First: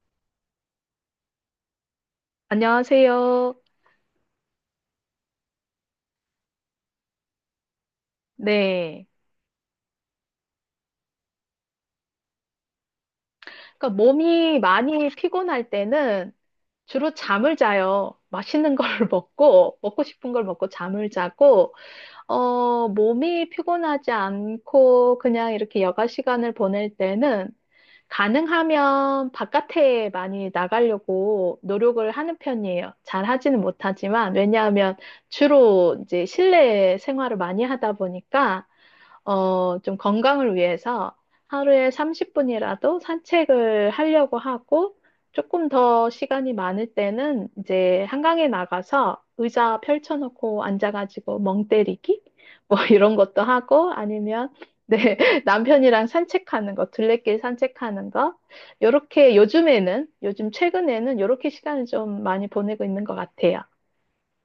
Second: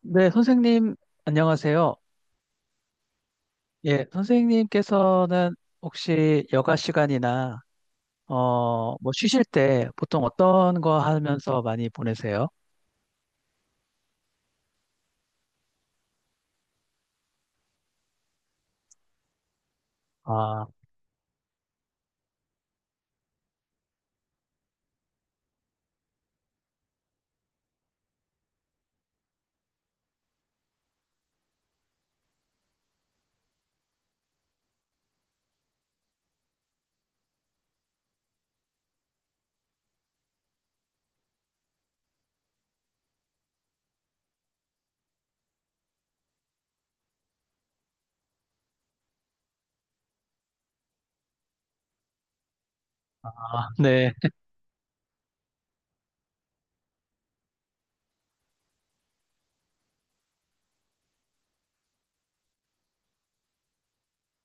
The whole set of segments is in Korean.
네, 선생님, 안녕하세요. 안녕하세요. 예, 선생님께서는 혹시 여가 시간이나, 네. 뭐, 쉬실 때 보통 어떤 거 하면서 많이 보내세요? 그러니까 몸이 많이 피곤할 때는 주로 잠을 자요. 맛있는 걸 먹고, 먹고 싶은 걸 아, 먹고 잠을 자고, 몸이 피곤하지 않고 그냥 이렇게 여가 시간을 보낼 때는 가능하면 바깥에 많이 나가려고 노력을 하는 편이에요. 잘 하지는 못하지만, 왜냐하면 주로 이제 실내 생활을 많이 하다 보니까 좀 건강을 위해서 하루에 30분이라도 산책을 하려고 하고, 조금 더 시간이 많을 때는 이제 한강에 나가서 의자 펼쳐놓고 앉아가지고 멍 때리기? 뭐 이런 것도 아, 하고, 네, 아니면 네, 남편이랑 산책하는 거, 둘레길 산책하는 거. 요렇게 요즘 최근에는 요렇게 시간을 좀 많이 보내고 있는 것 같아요.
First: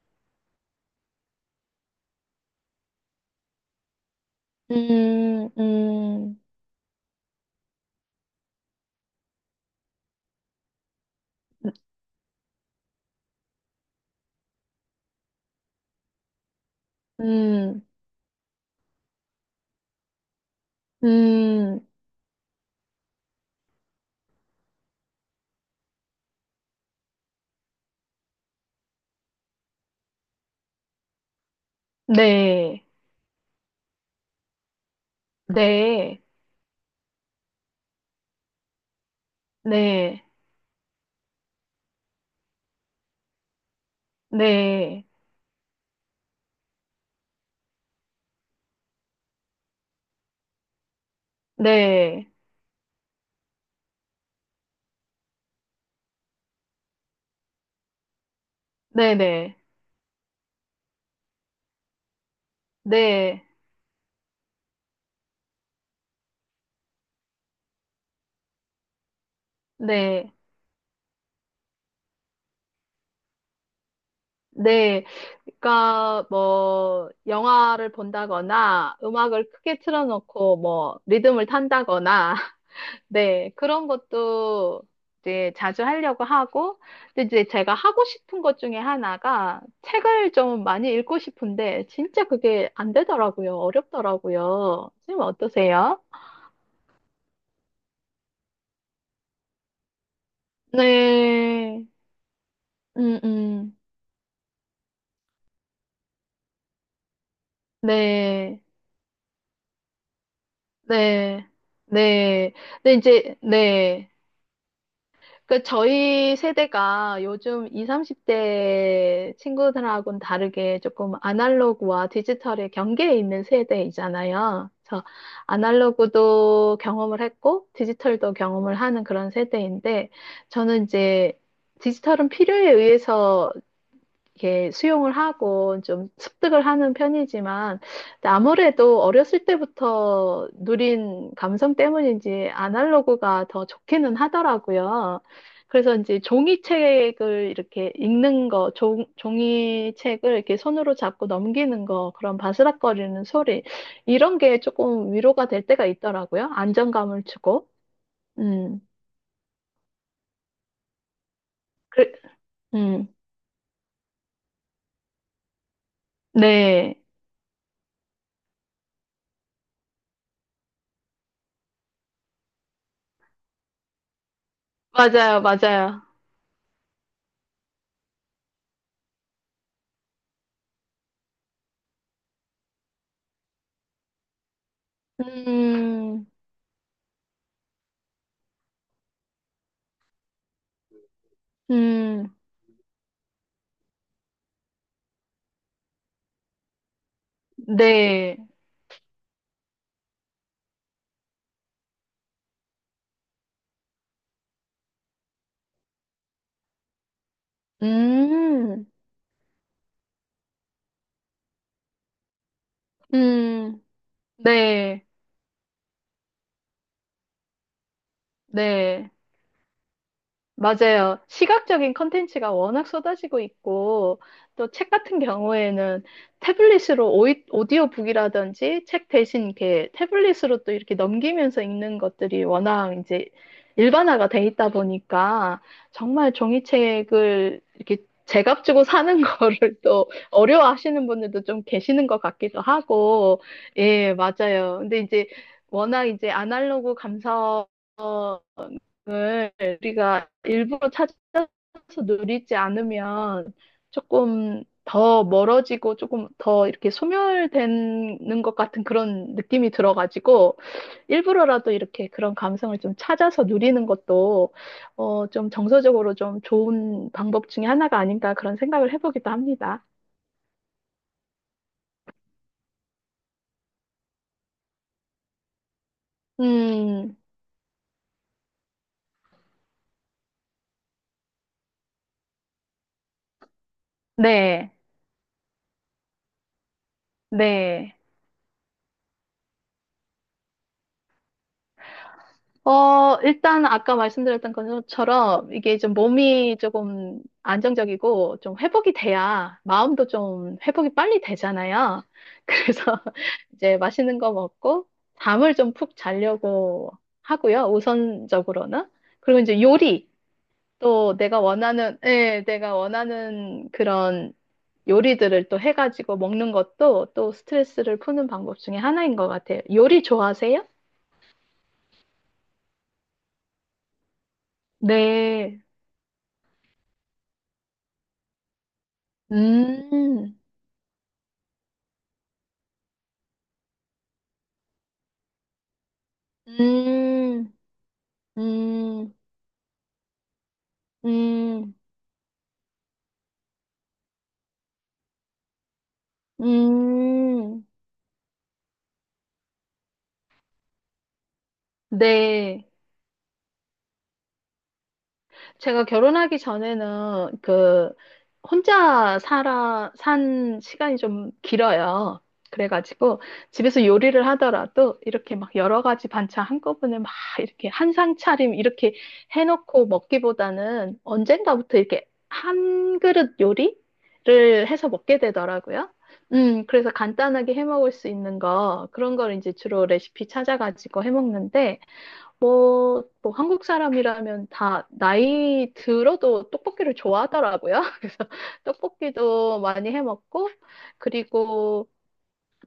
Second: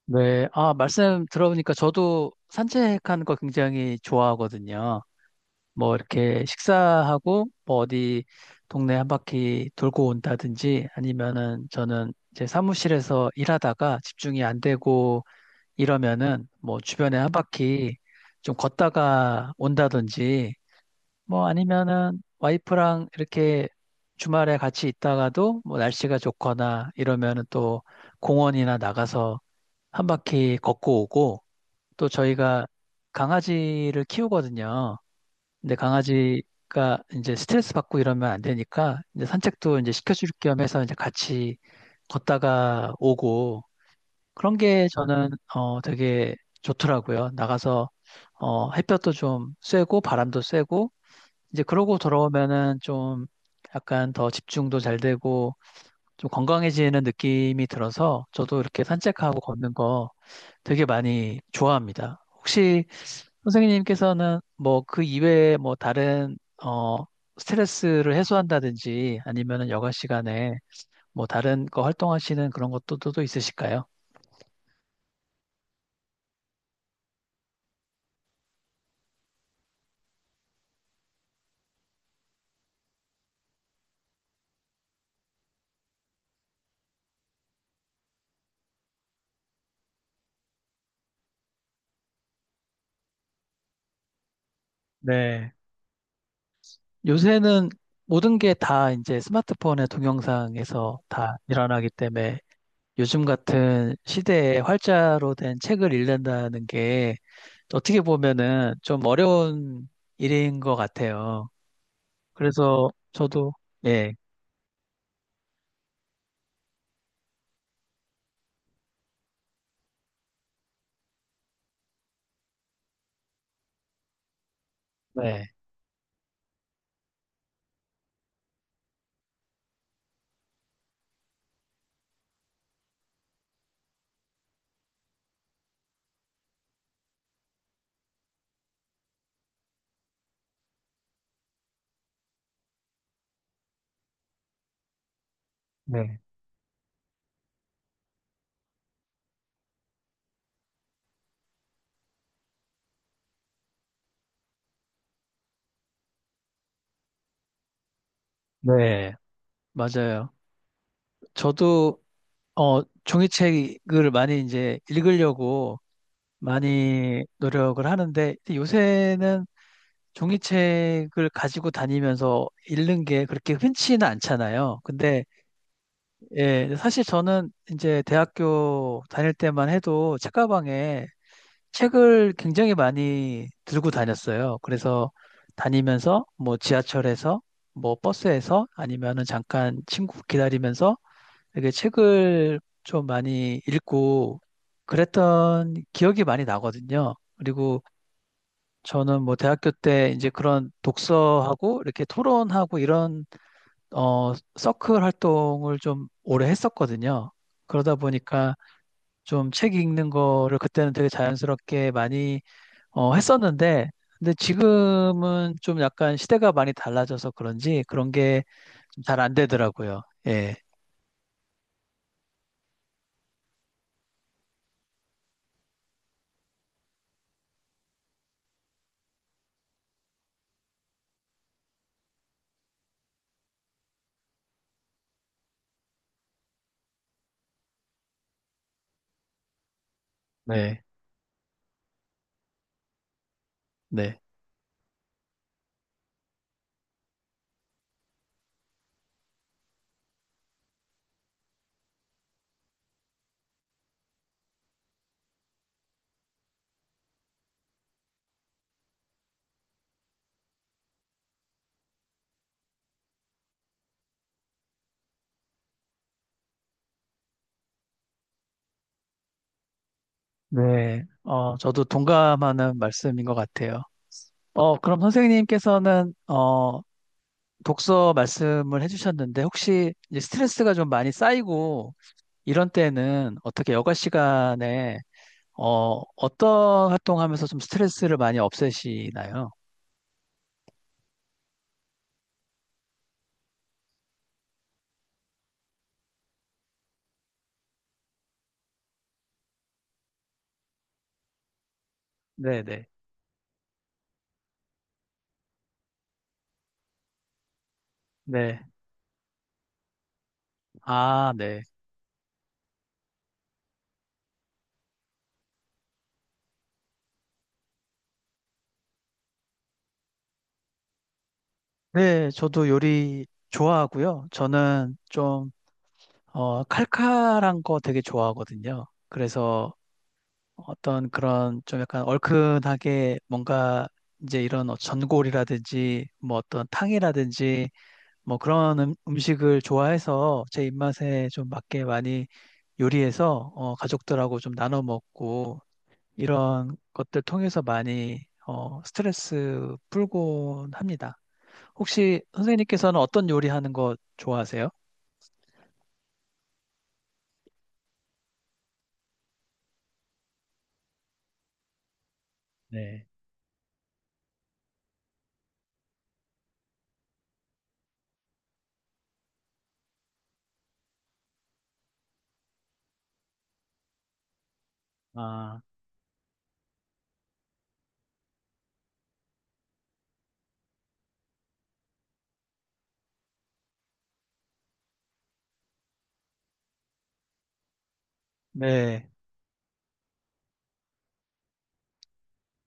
네. 아, 말씀 들어보니까 저도 산책하는 거 굉장히 좋아하거든요. 음, 뭐, 음, 이렇게 식사하고, 뭐, 어디 동네 한 바퀴 돌고 온다든지, 아니면은 저는 제 사무실에서 일하다가 집중이 안 되고, 이러면은 뭐 주변에 한 음, 바퀴 좀 걷다가 온다든지 뭐 음, 아니면은 와이프랑 이렇게 주말에 같이 있다가도 뭐 날씨가 좋거나 이러면은 또 공원이나 나가서 한 바퀴 걷고 오고 또 저희가 네. 강아지를 키우거든요. 근데 네, 강아지가 이제 스트레스 받고 이러면 안 되니까 이제 산책도 이제 네, 시켜줄 겸 해서 이제 같이 걷다가 오고 그런 게 네, 저는 되게 좋더라고요. 나가서 햇볕도 좀 쐬고 바람도 쐬고 이제 그러고 네, 돌아오면은 좀 약간 더 집중도 잘 되고 좀 건강해지는 느낌이 들어서 저도 이렇게 네, 산책하고 네, 걷는 거 되게 많이 좋아합니다. 혹시 네, 선생님께서는 뭐 그 이외에 뭐 다른 어 스트레스를 해소한다든지 아니면은 여가 네, 시간에 뭐 다른 거 활동하시는 그런 것도 또 있으실까요? 네. 그러니까 뭐 영화를 본다거나 음악을 크게 틀어놓고 뭐 리듬을 탄다거나 네, 그런 것도 이제 자주 하려고 하고, 근데 이제 제가 하고 싶은 것 중에 하나가 책을 좀 많이 읽고 싶은데 진짜 그게 안 되더라고요. 어렵더라고요. 선생님 네. 어떠세요? 요새는 모든 게 다 이제 스마트폰의 동영상에서 다 일어나기 네. 때문에 음, 요즘 음. 같은 시대에 활자로 된 책을 읽는다는 게 어떻게 네, 보면은 좀 어려운 일인 것 네, 같아요. 네. 그래서 근데 이제, 저도, 네. 예, 그 저희 세대가 요즘 20, 30대 친구들하고는 다르게 조금 아날로그와 디지털의 경계에 있는 세대이잖아요. 그래서 네, 아날로그도 경험을 했고 디지털도 경험을 하는 그런 세대인데, 저는 이제 디지털은 필요에 의해서 이렇게 수용을 하고 좀 습득을 하는 편이지만, 근데 아무래도 어렸을 때부터 누린 감성 때문인지 아날로그가 더 좋기는 하더라고요. 그래서 네, 이제 종이책을 이렇게 읽는 거, 종이책을 이렇게 손으로 잡고 넘기는 거, 그런 바스락거리는 소리, 이런 게 조금 위로가 될 때가 있더라고요. 안정감을 주고. 음, 네, 맞아요. 저도, 그, 음, 종이책을 많이 이제 읽으려고 네. 많이 노력을 하는데 요새는 종이책을 가지고 다니면서 읽는 게 그렇게 흔치는 않잖아요. 근데 맞아요, 맞아요. 예, 사실 저는 이제 대학교 다닐 때만 해도 책가방에 책을 굉장히 많이 들고 다녔어요. 그래서 다니면서 음, 뭐 지하철에서 뭐 버스에서 아니면은 잠깐 친구 기다리면서 렇게 음. 책을 좀 많이 읽고 그랬던 기억이 많이 나거든요. 그리고 네. 저는 뭐 대학교 때 이제 그런 독서하고 이렇게 토론하고 이런 서클 활동을 좀 오래 했었거든요. 그러다 보니까 음, 좀 책 읽는 거를 그때는 되게 자연스럽게 많이 음, 했었는데 근데 네. 지금은 좀 약간 시대가 많이 달라져서 그런지 그런 게 네. 잘 안 되더라고요. 예. 맞아요. 시각적인 컨텐츠가 워낙 쏟아지고 있고, 또 책 같은 경우에는 태블릿으로 오디오북이라든지 책 대신 이렇게 태블릿으로 또 이렇게 넘기면서 읽는 것들이 워낙 이제 일반화가 돼 있다 보니까 정말 종이책을 이렇게 제값 주고 사는 거를 또 네. 어려워하시는 분들도 좀 계시는 것 같기도 하고, 예, 네. 맞아요. 근데 이제 워낙 이제 아날로그 감성 을 우리가 일부러 찾아서 누리지 않으면 조금 더 멀어지고 조금 더 이렇게 소멸되는 것 같은 그런 느낌이 들어가지고 일부러라도 이렇게 그런 감성을 좀 찾아서 누리는 것도 좀 정서적으로 좀 좋은 방법 중에 하나가 아닌가 그런 생각을 해보기도 합니다. 네. 저도 동감하는 말씀인 것 같아요. 그럼 선생님께서는 음, 독서 말씀을 해주셨는데 혹시 이제 스트레스가 좀 많이 쌓이고 이런 때는 어떻게 여가 네, 시간에 어떤 활동하면서 좀 네. 스트레스를 많이 없애시나요? 일단 아까 말씀드렸던 것처럼 이게 좀 몸이 조금 안정적이고 좀 회복이 돼야 마음도 좀 회복이 빨리 되잖아요. 그래서 네네. 이제 맛있는 거 먹고 잠을 좀 푹 자려고 하고요. 네. 우선적으로는. 그리고 이제 요리. 또 아, 내가 네. 원하는, 예, 내가 원하는 그런 요리들을 또 해가지고 먹는 것도 또 스트레스를 푸는 방법 중에 하나인 것 같아요. 요리 좋아하세요? 네, 저도 요리 좋아하고요. 저는 좀 네. 칼칼한 거 되게 좋아하거든요. 그래서 음. 어떤 그런 좀 약간 얼큰하게 뭔가 이제 이런 전골이라든지 뭐 어떤 음, 탕이라든지 뭐 그런 음, 음식을 좋아해서 제 입맛에 좀 음, 맞게 많이 요리해서 가족들하고 좀 나눠 먹고 이런 것들 통해서 음. 많이 스트레스 풀곤 합니다. 혹시 네. 선생님께서는 어떤 요리 하는 거 좋아하세요? 제가 결혼하기 전에는 그 혼자 살아 산 시간이 좀 길어요. 네. 그래가지고 집에서 요리를 하더라도 이렇게 막 여러 가지 반찬 한꺼번에 막 이렇게 한 상 차림 이렇게 해놓고 먹기보다는 언젠가부터 이렇게 한 그릇 요리를 해서 먹게 아, 되더라고요. 그래서 간단하게 해 먹을 수 있는 거, 그런 걸 이제 주로 레시피 찾아가지고 해 먹는데, 뭐, 뭐 한국 사람이라면 다 나이 들어도 떡볶이를 좋아하더라고요. 그래서 네, 떡볶이도 많이 해 먹고, 그리고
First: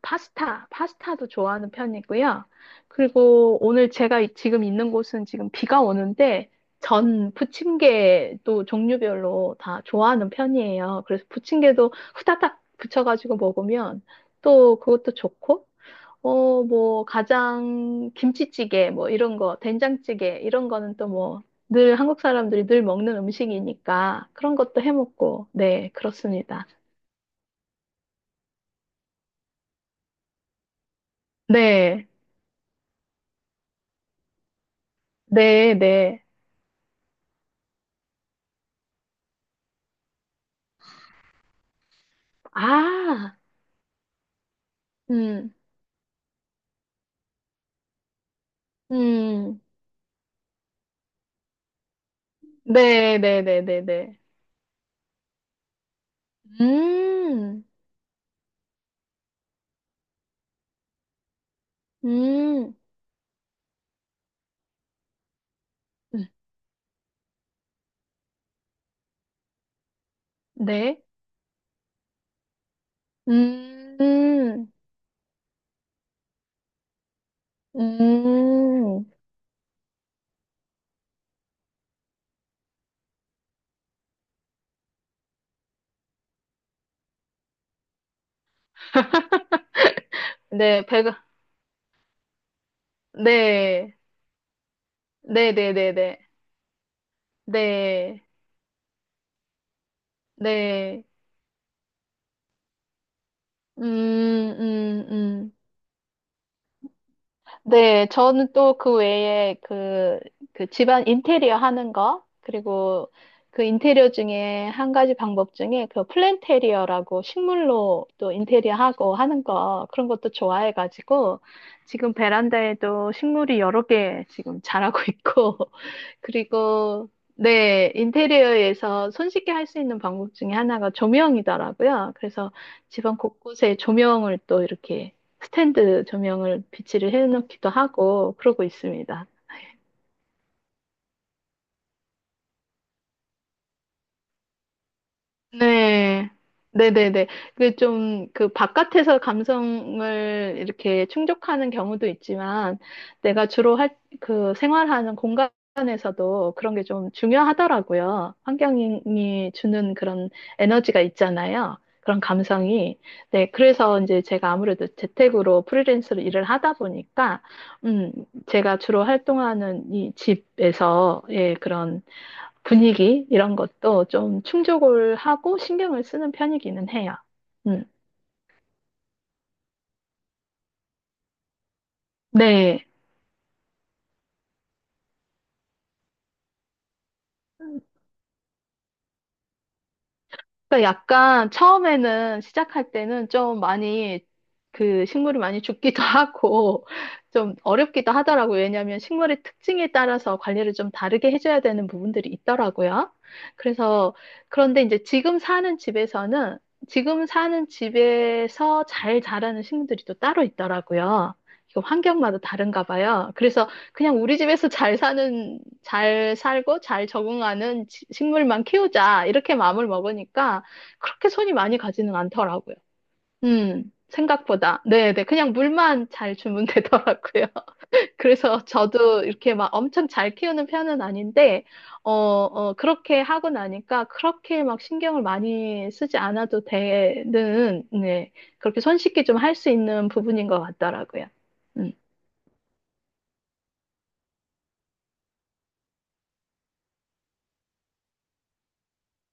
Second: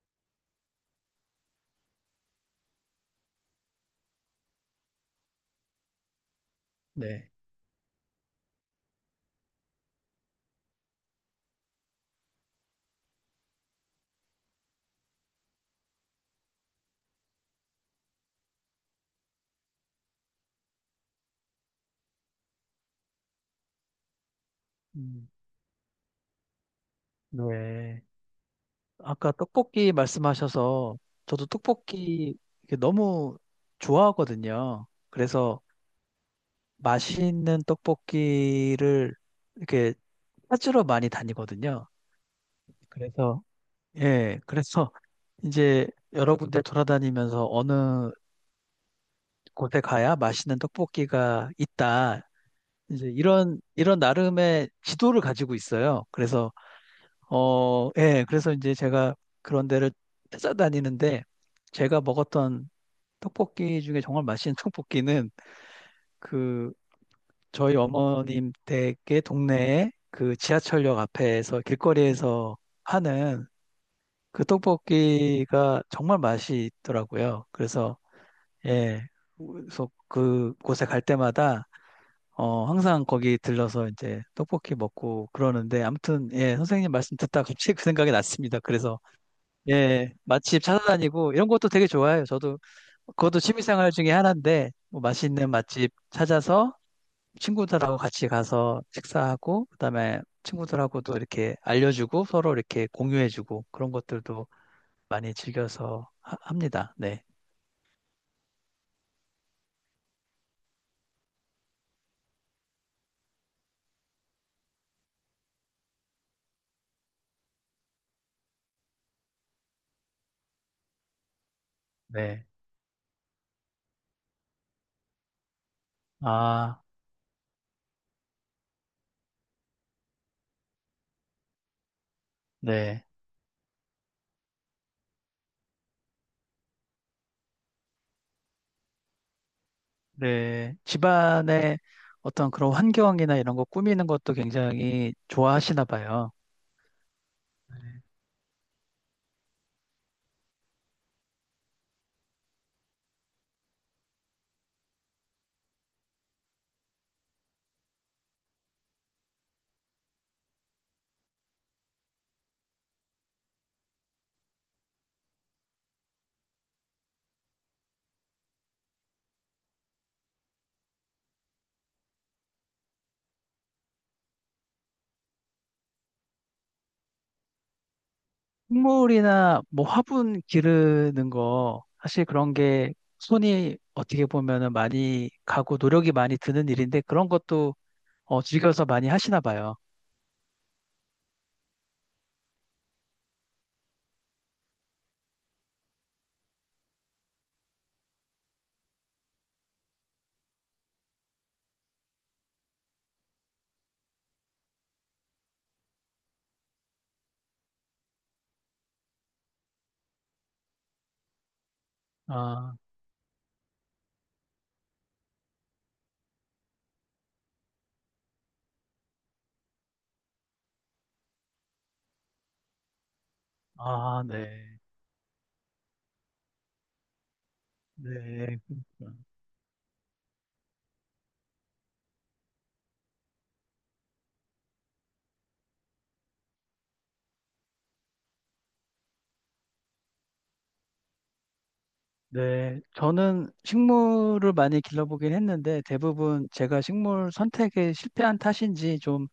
파스타도 좋아하는 편이고요. 그리고 오늘 제가 지금 있는 곳은 지금 비가 오는데 네. 전 부침개도 종류별로 다 좋아하는 편이에요. 그래서 부침개도 후다닥 부쳐가지고 먹으면 또 그것도 좋고, 뭐, 가장 김치찌개 뭐 이런 거, 된장찌개 이런 거는 또 뭐 늘 한국 사람들이 늘 먹는 음식이니까 그런 것도 해 음, 먹고, 네, 그렇습니다. 네. 아까 떡볶이 말씀하셔서 저도 네, 떡볶이 이렇게 너무 좋아하거든요. 그래서 네, 네. 맛있는 떡볶이를 이렇게 찾으러 많이 다니거든요. 아. 그래서, 예, 그래서 음, 이제 여러 군데 돌아다니면서 어느 음, 곳에 가야 맛있는 떡볶이가 있다. 이제 네, 네, 이런, 네, 네, 이런 네. 나름의 지도를 가지고 있어요. 그래서, 음, 예, 그래서 이제 제가 그런 데를 찾아다니는데 제가 먹었던 음, 떡볶이 중에 정말 맛있는 떡볶이는 음, 그 저희 어머님 댁의 동네에 그 지하철역 네, 앞에서 길거리에서 하는 그 음, 떡볶이가 정말 맛이 있더라고요. 그래서 예, 음, 그래서 그 곳에 갈 때마다 항상 거기 들러서 이제 떡볶이 먹고 그러는데 아무튼 예, 선생님 말씀 듣다 갑자기 그 생각이 났습니다. 그래서 예, 맛집 네, 배가, 찾아다니고 이런 것도 되게 좋아해요. 저도 그것도 취미생활 네, 중에 하나인데 뭐 맛있는 네, 네, 맛집 네, 네, 찾아서 친구들하고 네, 같이 가서 식사하고 그다음에 네, 친구들하고도 이렇게 알려주고 서로 이렇게 공유해주고 음, 그런 것들도 음, 많이 음. 즐겨서 합니다. 네. 네, 저는 또 그 외에 그, 그 집안 인테리어 하는 거, 그리고 그 인테리어 중에 한 가지 방법 중에 그 플랜테리어라고 식물로 또 인테리어 하고 하는 거, 그런 것도 좋아해가지고 지금 네. 베란다에도 식물이 여러 개 지금 자라고 있고, 아, 그리고 네, 인테리어에서 손쉽게 할 수 있는 방법 중에 하나가 조명이더라고요. 그래서 네. 집안 곳곳에 조명을 또 이렇게 스탠드 조명을 비치를 해놓기도 하고 그러고 있습니다. 네. 집안의 어떤 그런 환경이나 이런 거 꾸미는 것도 굉장히 좋아하시나 봐요. 네. 네네네. 그 좀, 그 바깥에서 감성을 이렇게 충족하는 경우도 있지만, 내가 주로 할, 그 생활하는 공간에서도 그런 게 좀 중요하더라고요. 환경이 주는 그런 에너지가 있잖아요. 그런 감성이. 네. 그래서 이제 제가 아무래도 재택으로 프리랜서로 일을 하다 보니까, 음, 제가 주로 활동하는 이 집에서, 예, 그런 분위기 이런 것도 좀 충족을 하고 신경을 쓰는 편이기는 해요. 음. 식물이나 뭐 화분 기르는 거 사실 그런 네. 게 손이 어떻게 보면은 많이 가고 노력이 많이 드는 일인데 그런 것도 즐겨서 많이 하시나 봐요. 그러니까 약간 처음에는 시작할 때는 좀 많이 그 식물이 많이 죽기도 하고 좀 어렵기도 하더라고요. 왜냐하면 식물의 특징에 따라서 관리를 좀 다르게 해줘야 되는 부분들이 있더라고요. 그래서 그런데 이제 지금 사는 집에서는 지금 사는 집에서 잘 자라는 식물들이 또 따로 있더라고요. 이거 환경마다 아. 다른가 봐요. 그래서 그냥 우리 집에서 잘 사는, 잘 살고 잘 적응하는 식물만 키우자. 이렇게 마음을 먹으니까 그렇게 손이 많이 가지는 않더라고요. 아, 네. 생각보다. 네네. 그냥 물만 잘 주면 되더라고요. 네. 그래서 그렇구나. 저도 이렇게 막 엄청 잘 키우는 편은 아닌데, 그렇게 하고 나니까 그렇게 막 신경을 많이 쓰지 않아도 되는, 네. 그렇게 손쉽게 좀 할 수 있는 부분인 것 같더라고요. 음. 네. 저는 식물을 많이 길러보긴 했는데 대부분 제가 식물 선택에 실패한 탓인지 좀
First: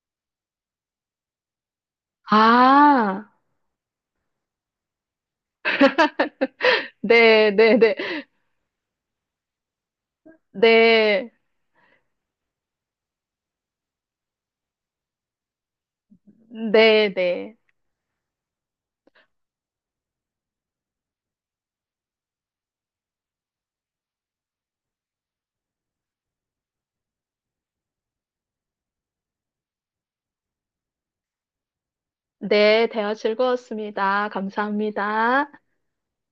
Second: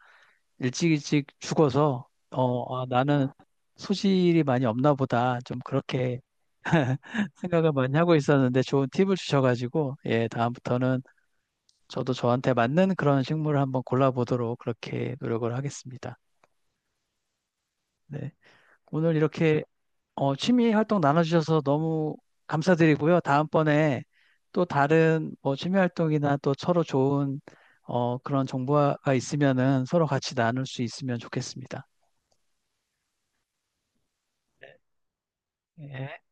일찍 일찍 죽어서 아, 나는 아, 소질이 많이 없나 보다. 좀 그렇게 생각을 네네 네. 네, 많이 하고 있었는데 좋은 팁을 주셔가지고 예, 다음부터는 네 네. 저도 저한테 맞는 그런 식물을 한번 골라보도록 그렇게 노력을 하겠습니다. 네, 네, 네. 네. 오늘 이렇게 취미 활동 나눠주셔서 너무 감사드리고요. 다음번에 또 다른 뭐 취미 활동이나 또 서로 좋은 그런 정보가 있으면은 서로 같이 나눌 수 있으면 좋겠습니다. 네, 대화 즐거웠습니다. 감사합니다. 예.